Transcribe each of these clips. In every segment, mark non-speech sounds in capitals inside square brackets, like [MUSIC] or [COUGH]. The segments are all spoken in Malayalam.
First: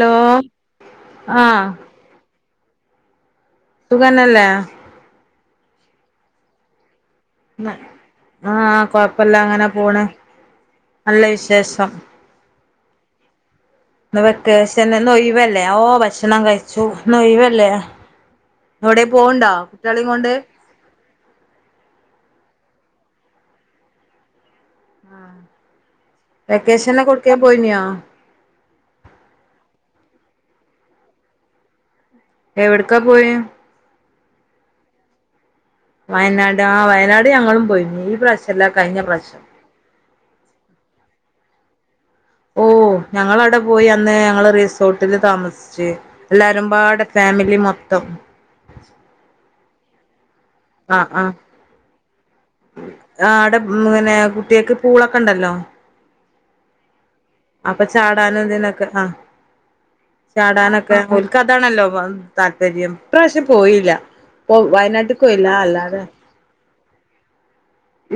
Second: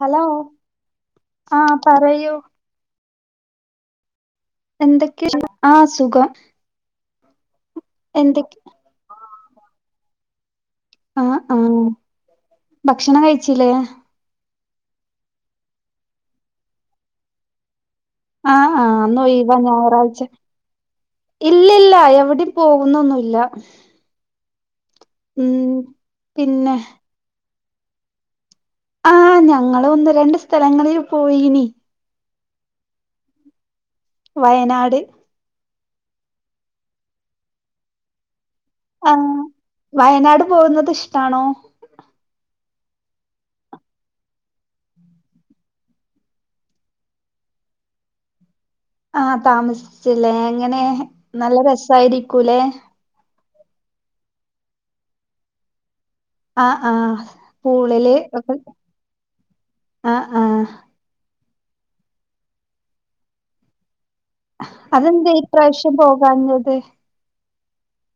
ഹലോ ആഹ് പറയൂ സുഖന്നെല്ലേ? എന്തൊക്കെയ്ണ്ട് ആഹ് സുഖം. എന്തൊക്കെ ആഹ് കൊഴപ്പല്ലങ്ങനെപോണ് ആഹ് ആഹ് നല്ലെവിശേഷം. ഭക്ഷണം കഴിച്ചിലേ? ന്ന് വെക്കെശെന് ഇന്നൊയിവല്ലേ ഓ ഭക്ഷണം കഴിച്ചു ഇന്നൊയിവല്ലെ ആഹ്, ആഹാ ഇന്നൊയ്‌വാ ഞായറാഴ്ച്ച. കൊണ്ട് ഇല്ലല്ലാ എവ്ടിം പോവുന്നൊന്നുല്ല. ആഹ് പിന്നെ വെക്കേഷെനില് എവുടെക്കെങ്കിലൊക്കെ പോയിനോ? ആഹ് ഞങ്ങൾ ഒന്ന് രണ്ട് സ്ഥലങ്ങളിൽ പോയീനി. എവ്ട്ക്കാ പോയെ? വയനാട്. വയനാട് ആ വയനാട് ഞങ്ങളും പോയി ഈ പ്രവിശ്യാല്ലാ കയ്ഞ്ഞ പ്രവിശ്യാം. ആഹ് വയനാട് പോകുന്നത് ഇഷ്ട്ടാണോ? ഓഹ് ഞങ്ങളവ്ടെ പോയിഅന്ന് ഞങ്ങള് റിസോർട്ടില് താമസിച്ച്. എല്ലാരുംപാടെ ഫേമിലിമൊത്തം. ആഹ് താമസിച്ലെ എങ്ങനെ ആഹ് നല്ല രെസായ്രിക്കൂലെ? ആടെ ഉംങ്ങനെ കുട്ടിയാക്ക് പൂളൊക്കെ ഇണ്ടല്ലോ? ആഹ്, ആഹ അപ്പ ചാടാനും ഇതിനൊക്കെ ആ ആഹ് ആഹ് ചാടാനൊക്കെ ഓൽ ക്കതാണല്ലോ താല്പര്യം ഇപ്രാവശ്യം പോയില്ല വയനാട്ടക്ക് അതെന്തേ പോയില്ല ഇപ്രാവശ്യം അല്ലാതെ [UNINTELLIGIBLE]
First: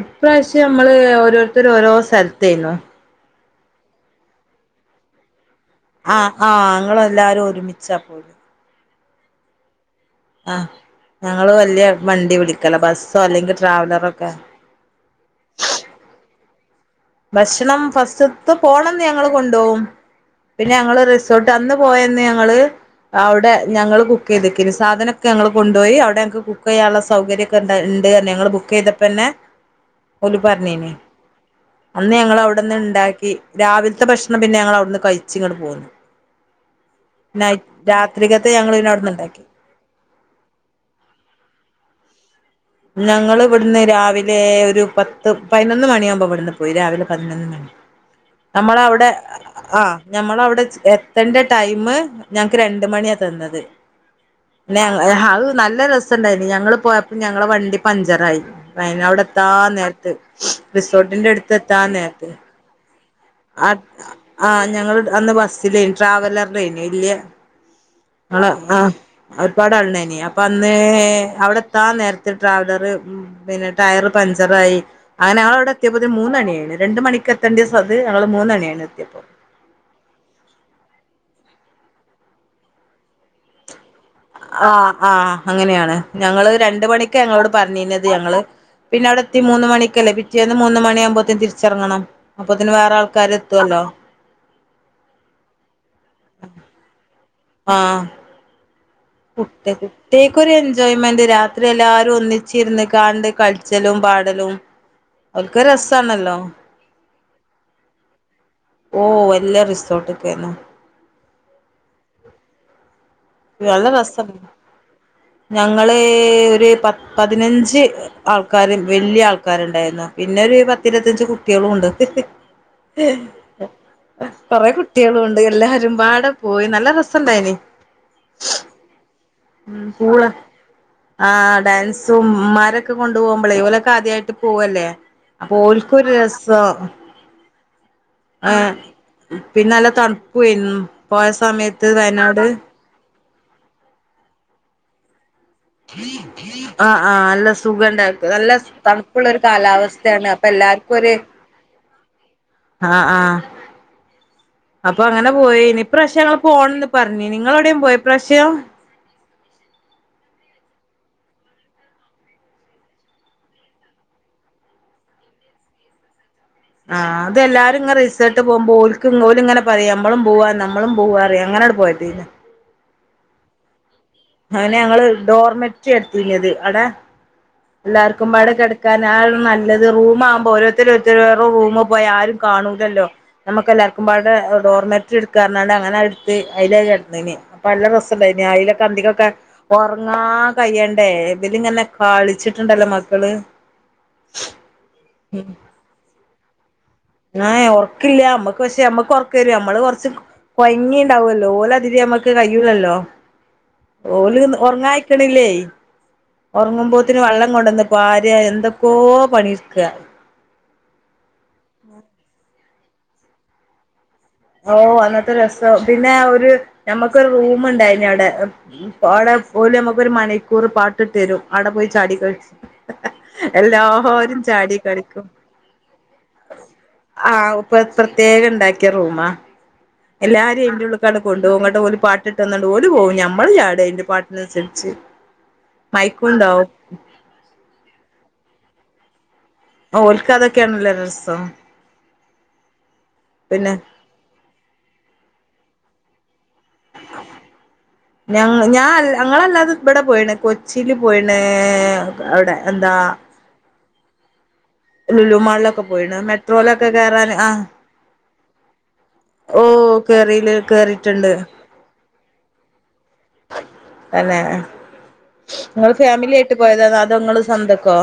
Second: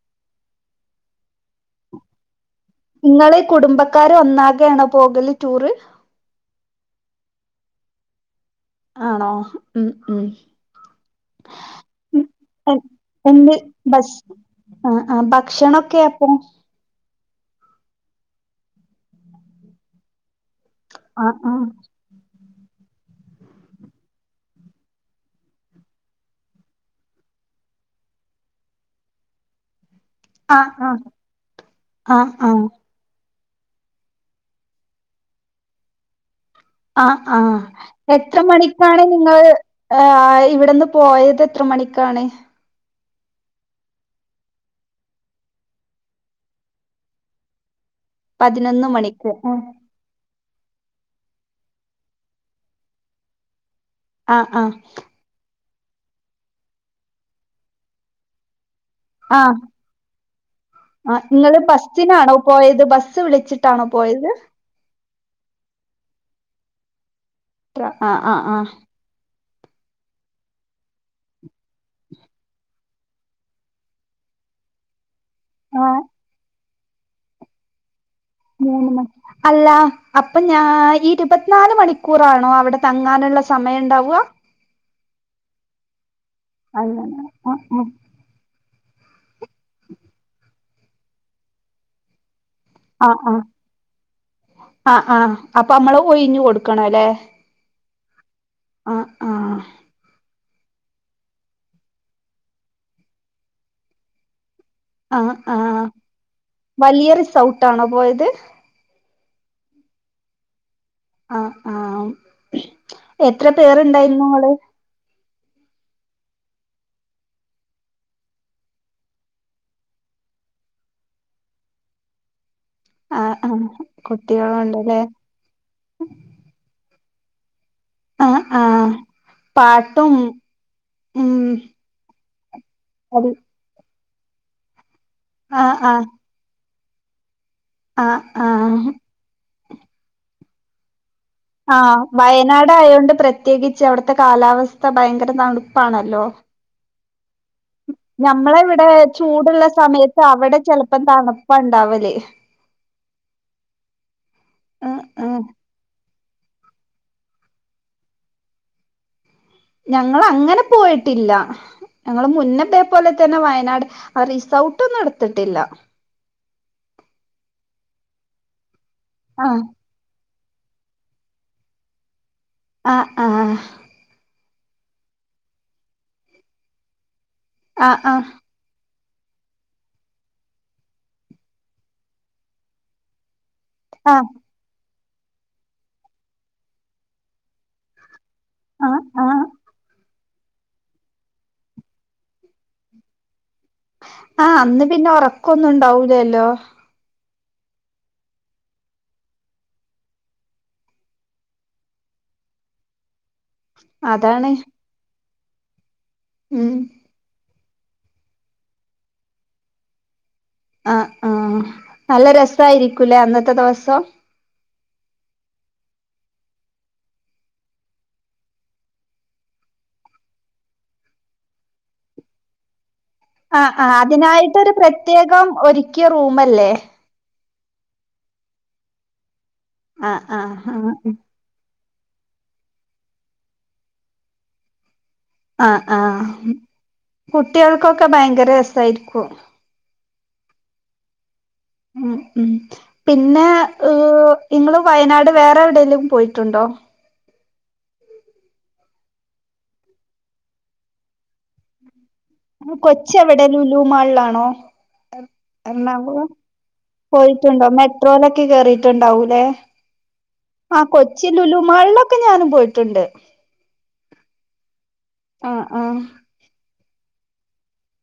ഇപ്രാവശ്യം അമ്മള് ഓരോരുത്തര് ഓരോ സ്ഥലത്തായിരുന്നു നിങ്ങള് ഈ കുടുംബക്കാര് ഒന്നാകെയാണോ പോകല് ടൂറ്? ആഹ്, ആഹ് ഞങ്ങള് എല്ലാരും ഒരുമിച്ചാ പോകല് ആണോ ഉം ഉം ആഹ് ഞങ്ങള് വല്ലിയ വണ്ടി വിളിക്കാണെ ബസ്സോ അല്ലെങ്കി ട്രാവലറൊക്കെ. അഹ്, അഹ് ഭക്ഷണൊക്കെ അപ്പൊ? ഭക്ഷണം ഫസ്റ്റ്ത്ത് പോണംന്ന് ഞങ്ങള് കൊണ്ടോവും പിന്നെ ഞങ്ങള് ആഹ് റിസോർട്ട് അന്ന് ആഹ് പോയ- പിന്നെ ഞങ്ങള്- അവുടെ ഞങ്ങള് കുക്ക്‌ ചെയ് തെക്കയ്നി ച സാധനൊക്കെ ഞങ്ങൾ കൊണ്ടോയി അവുടെ ഞങ്ങക്ക് കുക്ക്‌ ചെയ്യാനുള്ള സൗകര്യം- ത്ണ്ട് ഇണ്ട് ഞങ്ങള് ബുക്ക്‌ ചെയ്തപ്പോതന്നെ ഓല് ആഹ് പറഞ്ഞീനി. ആഹ് അന്ന് ആഹ് ഞങ്ങള് ആഹ് അവുടെന്ന് ഇണ്ടാക്കി രാവിലത്തെ ഭക്ഷണം പിന്നെ ഞങ്ങള് അവുട്ന്ന് കഴിച്ച് ഇങ്ങട്ട് പോന്നു. ആഹ് നൈ ആഹ് എത്ര രാത്രികത്തെ ഞങ്ങള് പിന്നെ മണിക്കാണ് അവിടുന്ന് ഇണ്ടാക്കി നിങ്ങള്- ആ ഇവിടെന്ന് പോയത് എത്ര മണിക്കാണ്? ഞങ്ങള് ഇവട്ന്ന് രാവിലെ ഒര് പത്ത് പയ്നൊന്ന് മണിയാമ്പോ ഇവട്ന്ന് പോയി രാവിലെ പതിനൊന്ന് മണി. നമ്മൾ പതിനൊന്ന് അവിടെ മണിക്ക് ആഹ് ഞമ്മള് അവുടെ എത്തണ്ട ടൈമ് ഞങ്ങക്ക് രണ്ട്മണിയാ തന്നത്. ആഹ് ആഹ് പിന്നെ ഞങ്ങള് അത് നല്ല രസയു ണ്ടായിരുന്നു ഞങ്ങള് പോയപ്പോ ഞങ്ങളെ വണ്ടി പഞ്ചറായി. വയനാട് അവിടെ എത്താ ആഹ് നേരത്ത് ആഹ് റിസോർട്ടിന്റെ എടുത്ത് നിങ്ങള് എത്താൻ നേരത്ത്. ബസ്സിനാണോ പോയത് ബസ്- അത് ആഹ് ഞങ്ങള് അന്ന് ബസ്സിലായിരുന്നു ട്രാവലറ് അന്ന് ഇല്ലിയ ആഹ് ആഹ് അഹ്, ആഹ് അഹ് ഒരുപാട് ആള് ഉണ്ടായെനി അപ്പൊ അന്ന് അവിടെ- എത്താൻ നേര്ത്ത് ട്രാവലെർ പിന്നെ ടയർ പഞ്ചറായി. അങ്ങനെ ഞങ്ങള് അവിടെ ആഹ് എത്തിയപ്പോത്തിന് മൂന് മണി കഴിഞ്ഞു രണ്ട് മണിക്ക് എത്തേണ്ട സ്ഥലത്ത് അത് ഞങ്ങള് മൂന് മണിയായി മൂന്ന് മണി എത്തിയപ്പോ അല്ല അപ്പൊ ഞാ ഈ ഇരുപത്തിനാല് മണിക്കൂറാണോ അവടെ തങ്ങാനുള്ള സമയം ഇണ്ടാവ? ആഹ്, ആഹ് അങ്ങനെയാണ് ഞങ്ങള് രണ്ട് മണിക്കാ അങ്ങനെ ഞങ്ങളോട് ആ പറഞ്ഞീനത് ഞങ്ങള്- പിന്നെ അവുടെത്തി മൂന്ന്മണിക്കല്ലേ പിറ്റേന്ന് മൂന്ന് മണിയാമ്പോത്തിനും തിരിച്ച് ഇറങ്ങണം. അപ്പൊതിന് വേറെ ആൾക്കാര് എത്തുവല്ലോ ആഹ് ആഹ് അപ്പൊ നമ്മള് ഒഴിഞ്ഞ് കൊടുക്കണം ഇല്ലേ ആഹ് പുട്ട് അത് ടേക്ക് ഒരു എൻജോയ്മെന്റ് രാത്രി എല്ലാരും ഒന്നിച്ചിരുന്ന് കാണ്ട് കളിച്ചലും പാടലും ആഹ് ഓൽക്കൊരു ആഹ് രസാണല്ലോ വലിയ റിസൗട്ട് ആണോ പോയത് ഓഹ് വല്ലിയ റിസോട്ട് ഒക്കെ ആഹ് ആഹ് എത്ര പേർണ്ടായിരുന്നു ആള് ഞങ്ങളെ ഒരു പ പതിനഞ്ച് ആൾക്കാര് വലിയ ആൾക്കാരുണ്ടായിരുന്നു പിന്നെ ഒരു പത്തിരുപത്തഞ്ച് കുട്ടികളും ഒണ്ട് ആ ആ കൊറെ കുട്ടികളുണ്ടല്ലേ കുട്ടികളും ഒണ്ട് എല്ലാരും പാടെ പോയി നല്ല രസുണ്ടായിന് ആ ഹ് ആ ഹ് ഉം പാട്ടും ഉം ഉം ഇവന്മാരെ ഒക്കെ കൊണ്ടുപോകുമ്പോള ഇവലൊക്കെ ആദ്യമായിട്ട് പോവല്ലേ അപ്പൊ ആ ആ ഓള്ക്കോരു രസവ ആഹ് ആഹ് പിന്നെ നല്ല തണുപ്പും ആയിരുന്നു പോയ- ആഹ് വയനാട് ആയൊണ്ട് പ്രത്യേകിച്ച് അവിടുത്തെ കാലാവസ്ഥ ഭയങ്കര തണു- ആഹ് ആഹ് നല്ല- സുഖയുണ്ടായിരുന്നു നല്ല ഞമ്മളെ ഇവിടെ തണുപ്പുള്ള ഒരു ചൂടുള്ള കാലാവസ്ഥയാണ് അപ്പൊ എല്ലാവർക്കും ഒരു- ഇപ്പൊ ഒണ്ടാവല് ആഹ് ആഹ് അപ്പൊ ആഹ് അങ്ങനെ ആഹ് പോയി ഇനി പ്രാവശ്യം ഞങ്ങള് പോണംന്ന് പറഞ് നിങ്ങളെവിടെയും പോയോ ഈ പ്രാവശ്യം ഞങ്ങള് അങ്ങനെ പോയിട്ടില്ല ഞങ്ങള് മുന്നത്തെ പോലെ തന്നെ വയനാട് ആ റിസോർട്ടൊന്നും എടുത്തിട്ടില്ല ആഹ് അത് ലാരും ഇങ്ങ റിസർട്ട് പോകുമ്പോ ഓക്ക് ഇങ്ങ് ഓല് ആഹ് ഇങ്ങനെ പറയും മ്പളും പോവാ നമ്മ നമ്മളും പോവാറ അങ്ങന അടെ പോയതെന്ന് ആഹ് ആ ആ അവനെ ഞങ്ങള് ഡോർമെറ്റ് എടുത്തി നിയത് അടാ ആഹ് ആഹ് എല്ലാർക്കും പാടെ കെടക് ക്കാൻ ആ ഒരു നല്ലത് റൂമാ ആവുമ്പോ ഓരോരുത്തരോരുത്തര് ഓരോ റൂമ് പോയാ ആരും കാണൂലല്ലോ നമുക്ക് എല്ലാർക്കു ആഹ് പാടെ ഡോർമെറ്റ് റ്റ് എടുക്കാന്ന് റഞ്ഞ് അങ്ങനെ അടുത്ത് അതില കെടന്നിന് അപ്പൊല്ല രസണ്ടായിന് അലൊക്കെ ആഹ് അന്തിക്കൊക്കെ ആഹ് ഉറങ്ങാ കയ്യണ്ടേ ഇതിലിങ്ങനെ കളിച്ചിട്ടുണ്ടല്ലോ മക്കള് ആഹ് അന്ന് പിന്നെ ഉറക്കൊന്നും ഉണ്ടാവൂലല്ലോ ആഹ് ഉറക്കില്ല നമ്മക്ക് പക്ഷേ നമ്മക്ക് ഉറക്ക വരും നമ്മള് കൊറച്ച്- കൊയങ്ങി ണ്ടാവല്ലോ ഓല് അതില് നമ്മുക്ക് കഴ്യല്ലല്ലോ ഓല് അതാണ് ഉറങ്ങായിക്കണില്ലേ ഉം ഉറങ്ങുമ്പോത്തിന് വെള്ളം കൊണ്ടന്നിട്ട് പാരയാ എന്തൊക്കോ പണിയെടുക്ക ആ ആഹ് നല്ല രസായിരിക്കൂല്ലേ അന്നത്തെ ദിവസം ഓ അന്നത്തെ രസം പിന്നെ ഒരു നമ്മക്കൊരു റൂമ് ണ്ടായിന് അവിടെ അവിടെ പോല നമ്മുക്ക് ഒരു മണിക്കൂർ പാട്ടിട്ടരും അവിടെ പോയി ചാടി കളിച്ച് ആ ആഹ് എല്ലാരും അതിനായിട്ടരു ചാടി കളിക്കും പ്രത്യേകം ഒരിക്കിയ റൂമല്ലേ ആഹ് പ്പ പ്രത്യേകം ഉണ്ടാക്കിയ റൂമാ ആഹ് ആഹ് എല്ലാരും ആഹ് എടക്കെടക്കവിടെ കു റൂമ് ട്ട് ഓല് പാട്ടിട്ട് തന്നിട്ട് ഓല് പോവും മ്മള് ല് ചാട്ക അതിന്റെ പാട്ടിനനുസരിച്ച് ആഹ് ആഹ് മൈക്കുണ്ടാവും കുട്ടികൾക്കൊക്കെ ഭയങ്കര രസായിരിക്കും ഓൽക്കാതൊക്കെയാണല്ലോ രസം ഉം പിന്നെ നിങ്ങള് വയനാട് വേറെ എവിടെലും പോയിട്ടുണ്ടോ? [INAUDIBLE] ഞങ്ങ് ഞൻ ഞങ്ങളല്ലാതെ ഇവിടെ പോയണ് കൊച്ചിയില് പോയണ് കൊച്ചി എവിടെ ലുലു മാളിലാണോ ലുലുമാളിലൊക്കെ എണാണു പോയിണ് മെട്രോയിലൊക്കെ കേറാൻ ആ പോയിട്ടുണ്ടോ മെട്രോയിലൊക്കെ കേറിട്ടുണ്ടാവൂ എ ഓ കേറില് അ കൊച്ചി കേറിയിട്ടുണ്ട് ലുലു മാളിലൊക്കെ ഞാനും പോയിട്ടുണ്ട് അല്ലെ ആഹ് ആഹ് നിങ്ങള് ഫാമിലി ആയിട്ട് പോയത അത്ങ്ങള് സ്വന്തക്കോ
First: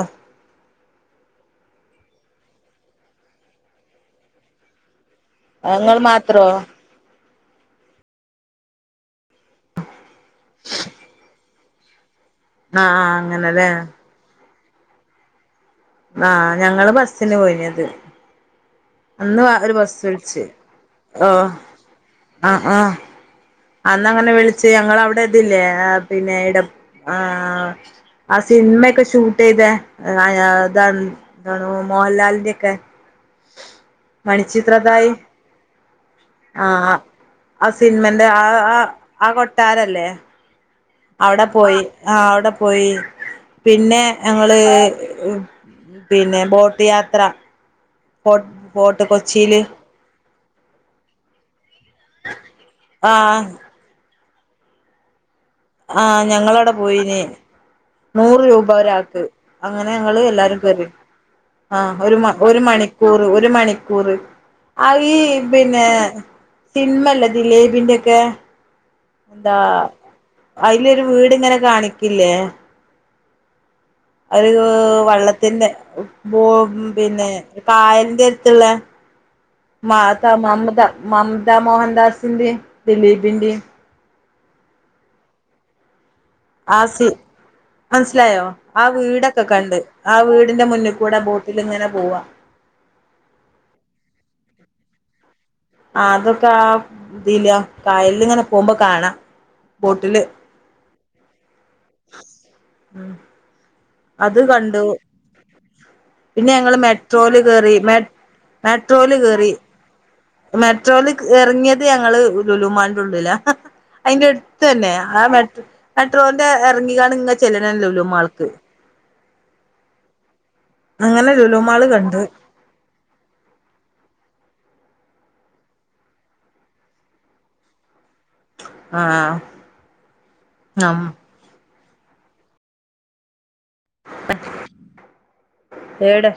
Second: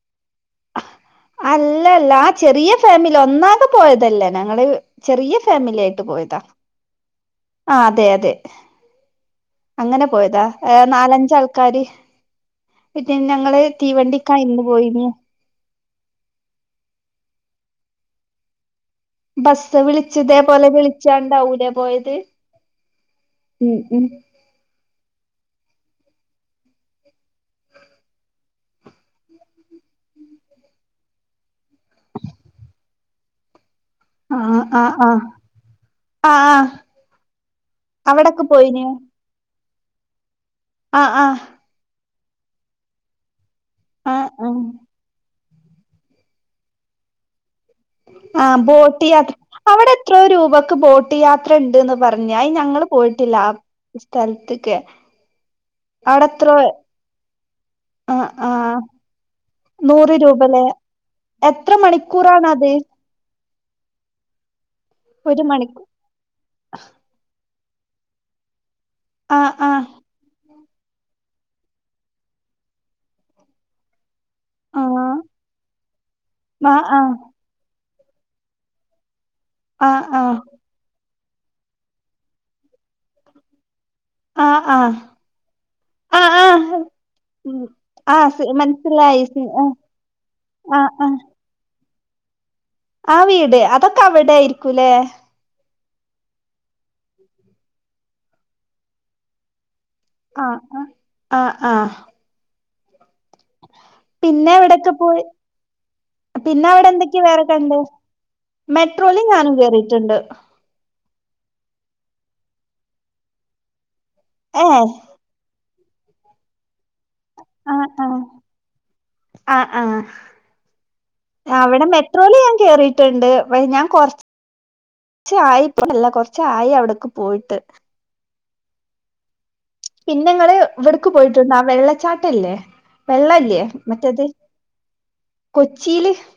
അല്ല അല്ല ആ ചെറിയ ഫാമിലി ഒന്നാകെ പോയതല്ലേ ഞങ്ങള് ചെറിയ ഫാമിലി ഇങ്ങള് ആയിട്ട് പോയതാ മാത്രോ ആ അതെ അതെ അങ്ങനെ പോയതാ നാലഞ്ച ആൾക്കാര് ആ പിന്നെ ഞങ്ങള് അങ്ങനെല്ലേ തീവണ്ടി കയിന്ന് പോയിന്ന് ആഹ് ഞങ്ങള് ബസ്സിന് പോയിഞ്ഞത് അന്ന് വാ ഒരു ബസ്സ് വിളിച്ച് പിടിച്ച് ഇതേപോലെ ഓഹ് വിളിച്ചാണ്ടാവൂലേ പോയത് അഹ് അഹ് ഉം ഉം അന്നങ്ങനെ വിളിച്ചു ഞങ്ങ അവിടെ ഇതില്ലേ പിന്നെ ഇടപ് ആഹ് ആ സിനിമയൊക്കെ ഷൂട്ട് ചെയ്തെ അയാ ഇതാരുന്നു മോഹൻലാലിന്റെ ഒക്കെ ആഹ് ആഹ് മണിച്ചിത്രതായി ആഹ് ആഹ് ആഹ് സിന്മെറ് അവിടൊക്കെ ആഹ് പോയിന്യോ ആഹ് കൊട്ടാരല്ലേ ആഹ് ആഹ് അവിടെ പോയി ആഹ് അവിടെ പോയി പിന്നെ ആഹ് ഞങ്ങള് ആഹ് പിന്നെ ബോട്ട് യാത്ര ആ ഫോർട്ട് ഫോർട്ട് ബോട്ട്യായാത്ര കൊച്ചിയില് അവിടെ എത്രോ രൂപക്ക് ബോട്ട് യാത്ര ഉണ്ട്ന്ന് പറഞ്ഞൽ ഞങ്ങള് പോയിട്ടില്ല ആഹ് സ്ഥലത്തൊക്കെ ആഹ് ഞങ്ങള് അവിടെ പോയിന് ആഹ് നൂറ് രൂപ ആഹ് ഒരാൾക്ക് അങ്ങനെ നൂറ് ഞങ്ങള് എല്ലാരും രൂപല്ലേ കറി എത്ര ആഹ് ഒരു മ ഒരു മണിക്കൂറാണത് മണിക്ക് കൂറ് ഒരു മണിക്കൂറ് ആ ഈ ഒരു മണിക്കൂ പിന്നെ സിൻമ അല്ല ദിലീപിന്റെക്കെ ആഹ് എന്താ ആഹ് അതിലൊരു വീടിങ്ങനെ കാണിക്കില്ലേ ഒരു ആഹ് വള്ളത്തിന്റെ ബോ ആഹ് പിന്നെ കായലിന്റെ അടുത്തുള്ളെ ആഹ് മാത ആഹ് മമത മംമ്താ മോഹൻദാസിന്റെയും ദിലീപിന്റെയും ആഹ് ആഹ് ആഹ് സീൻ ഉം മനസ്സിലായോ ആഹ് ആഹ് മനസ്സിലായി വീടൊക്കെ കണ്ട് ആഹ് വീടിന്റെ ആഹ് മുന്നിൽ കൂടെ ബോട്ടിലിങ്ങനെ പോവാ ആഹ് വീട് അതൊക്കെ അവിടെ ആയിരിക്കൂല്ലേ ആഹ് അതൊക്കെ ആഹ് ഇതില് കായലിലിങ്ങനെ പോകുമ്പോ കാണാം ബോട്ടില് ആഹ് ആഹ് ആഹ് ആഹ് ഉം അത് പിന്നെ കണ്ടു എവിടെക്കെ പോയി പിന്നെ ഞങ്ങള് അവിടെ എന്തൊക്കെയാ മെട്രോല് വേറെ കേറി കണ്ട് മെ മെട്രോല് മെട്രോയില് കേറി ഞാനും കയറിയീട്ടുണ്ട് മെട്രോല് ഇറങ്ങിയത് ഞങ്ങള് ലുലൂമാളിന്റുള്ളിലാ അതിന്റെ അടുത്ത് ഏഹ് തന്നെ ആഹ് മെ മെട്രോന്റെ ഇറങ്ങിക്കാണ് ഇങ്ങ ചെല്ലണ് ആഹ് ആഹ് ലുലുമാൾക്ക് ആഹ് ആഹ് അങ്ങനെ ലുലുമാള് അവിടെ കണ്ട് മെട്രോല് ഞാൻ കേറിയിട്ടുണ്ട് ഞാൻ കൊറച്ച് ച്ച് ആയി ഇപ്പോല്ല കൊറച്ച് ആയി അവിടൊക്കെ പോയിട്ട് ആഹ് പിന്നെങ്ങള് ഇവിടക്ക് പോയിട്ടുണ്ട് ആഹ് വെള്ളച്ചാട്ടല്ലേ വെള്ളല്ലേ മറ്റേത് കൊച്ചിയില് ഏടെ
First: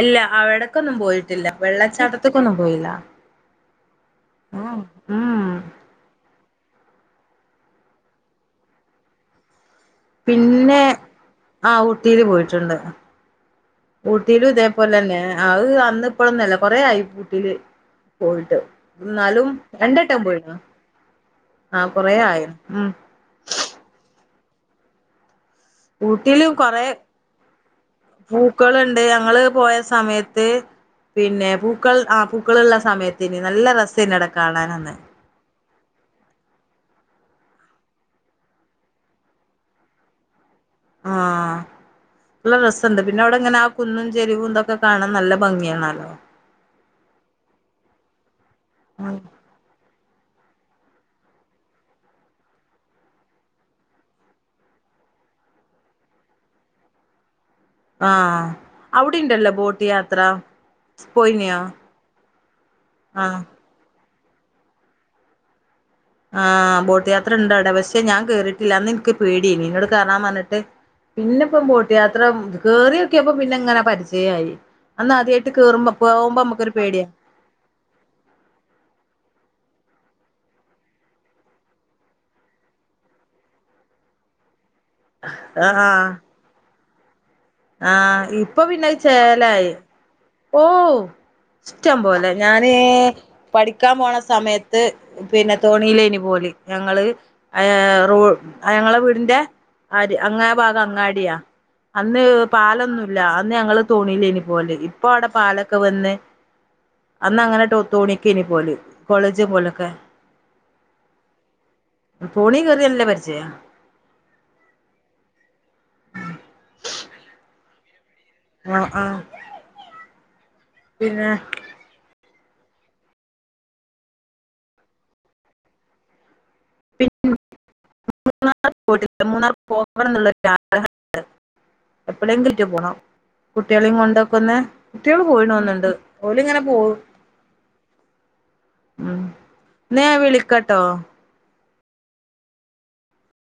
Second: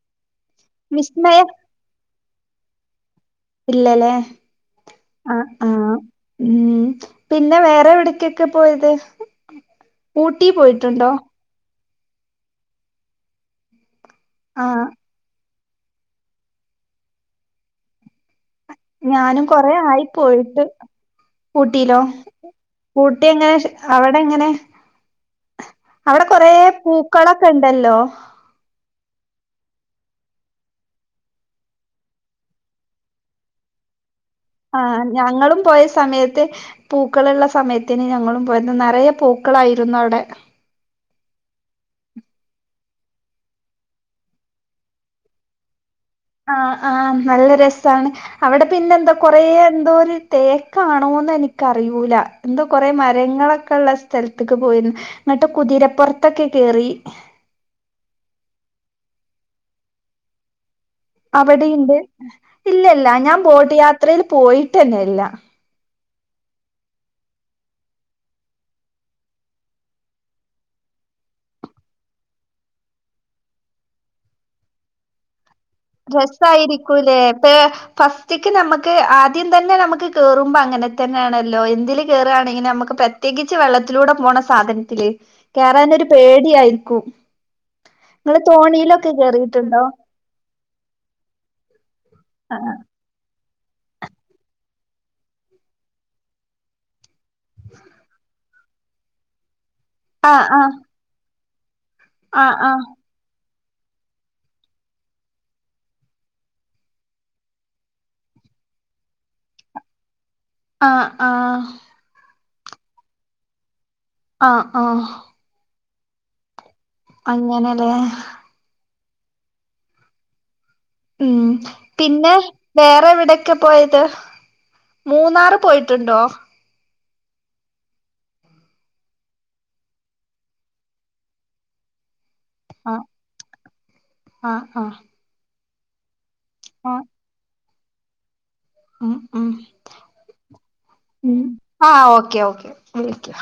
ഇല്ല അവിടെക്കൊന്നും വിസ്മയ പോയിട്ടില്ല വെള്ളച്ചാട്ടത്തിക്കൊന്നും പോയില്ല ഇല്ലല്ലേ ആഹ് ഉം ആഹ് ആഹ് ഉം പിന്നെ വേറെ എവിടക്കൊക്കെ പോയത് ഊട്ടി പിന്നെ പോയിട്ടുണ്ടോ ആഹ് ഊട്ടിയില് പോയിട്ടുണ്ട് ഊട്ടിയിലും ആഹ് ഇതേപോലെ തന്നെ അത് അന്ന് ഇപ്പോളൊന്നുവല്ല കൊറേ ആയി ഊട്ടിയില് പോയിട്ട് ഞാനും എന്നാലും കൊറേ ആയി രണ്ടുവട്ടം പോയിക്കണ് പോയിട്ട് ആഹ് ഊട്ടിയിലോ കൊറേ ആയേ ഉം ഊട്ടി എങ്ങനെ അവിടെ എങ്ങനെ അവിടെ ഊട്ടിയില് കൊറേ പൂക്കളൊക്കെ ഉണ്ടല്ലോ പൂക്കളുണ്ട് ഞങ്ങള് പോയ സമയത്ത് പിന്നെ പൂക്കൾ ആഹ് പൂക്കള് ഉള്ള സമയത്തിന് നല്ല രസാന്നി അവടെ കാണാനന്ന് ആഹ് ഞങ്ങളും പോയ സമയത്ത് പൂക്കളുള്ള സമയത്തിന് ഞങ്ങളും പോയിരുന്നു നിറയെ പൂക്കളായിരുന്നു അവിടെ ആഹ് നല്ല രസോണ്ട് പിന്നെ അവിടെ ഇങ്ങനെ ആഹ് കുന്നും ചെരിവും ഇതൊക്കെ കാണാൻ നല്ല ഭംഗിയാണല്ലോ ആഹ് ആഹ് നല്ല രസാണ് അവിടെ പിന്നെ എന്താ കൊറേ എന്തോ ഒരു തേക്കാണോന്ന് എനിക്കറിയൂല എന്തോ കൊറേ മരങ്ങളൊക്കെ ഉള്ള സ്ഥലത്തേക്ക് പോയിരുന്നു എന്നിട്ട് കുതിരപ്പുറത്തൊക്കെ കേറി ആഹ് അവിടെ ഉണ്ടല്ലോ ബോട്ട് യാത്ര പോയിനിയോ അവിടെയുണ്ട് ഇല്ല ഇല്ല ആ ഞാൻ ബോട്ട് യാത്രയിൽ പോയിട്ടന്നെ ഇല്ല ആഹ് ബോട്ട് യാത്ര ഇണ്ട് അവിടെ പക്ഷെ ഞാൻ കേറിയിട്ടില്ല അന്ന് എനിക്ക് പേടിയേനി എന്നോട് കേറാൻ പറഞ്ഞിട്ട് പിന്നെ ഇപ്പം ബോട്ട് യാത്ര കേറിയൊക്കെപ്പ പിന്നെ എങ്ങനെ പരിചയമായി അന്ന് ആദ്യായിട്ട് കേറുമ്പം രസായിരിക്കൂല്ലേ പേ ഫസ് റ്റ്ക്ക് നമുക്ക് ആദ്യം തന്നെ നമുക്ക് കേറുമ്പോൾ അങ്ങനെ തന്നെയാണല്ലോ എന്തില് കേറുകയാണെങ്കിലും നമുക്ക് പ പ്രത്യേകിച്ച് വെള്ളത്തിലൂടെ പോണ സാധനത്തില് കേറാൻ ആഹ് ഒരു പേടിയായിരിക്കും ആഹ് നിങ്ങള് ഇപ്പൊ പിന്നെ അത് തോണിയിലൊക്കെ ചേലായി കേറിയിട്ടുണ്ടോ ഓ ഇഷ്ടം പോലേ ഞാന് ആഹ് പഠിക്കാൻ പോണ സമയത്ത് പിന്നെ തോണിയിലേനി പോവല് ഞങ്ങള് റോ ഞങ്ങളെ വീടിറെ ആര് ആഹ് അങ്ങെ ഭാഗം അങ്ങാടിയാ അന്ന് ആഹ് ആഹ് പാലൊന്നുമല്ല അന്ന് ഞങ്ങള്ൾ തോണില്ലേ ഇനി പോവൽ ഇപ്പൊ അവിടെ പാലൊക്കെ വന്ന് അന്ന് അങ്ങനെട്ട് തോണിക്ക ഇനി പോല കോളേജ പോലൊക്കെ ആ ആഹ തോണി കയറി നല്ല പരിജയം ആ ആഹ ആഹ അങ്ങനെല്ലേ ആഹ ആഹ ഉം പിന്നെ വേറെ എവിടെൊക്കെ പോയത് മൂന്നാറ് പോയിട്ടുണ്ടോ പി മൂന്നാർ മൂന്നാർ പോയിട്ടില്ല പോവണം എന്നുള്ള ആഗ്രഹം ഉണ്ട് എപ്പോഴെങ്കിലും ഏറ്റെ പോണം ആഹ് കുട്ടികളെയും കൊണ്ടോക്കൊന്നു ആഹ് ആഹ് കുട്ടികളും പോയിണന്നണ്ട് ഓല് ഇങ്ങനെ പോകും ആഹ് ഉം ന്നാ ഞാൻ വിളിക്കാട്ടോ ഉ ആ ഓക്കെ ഓക്കെ വിളിക്ക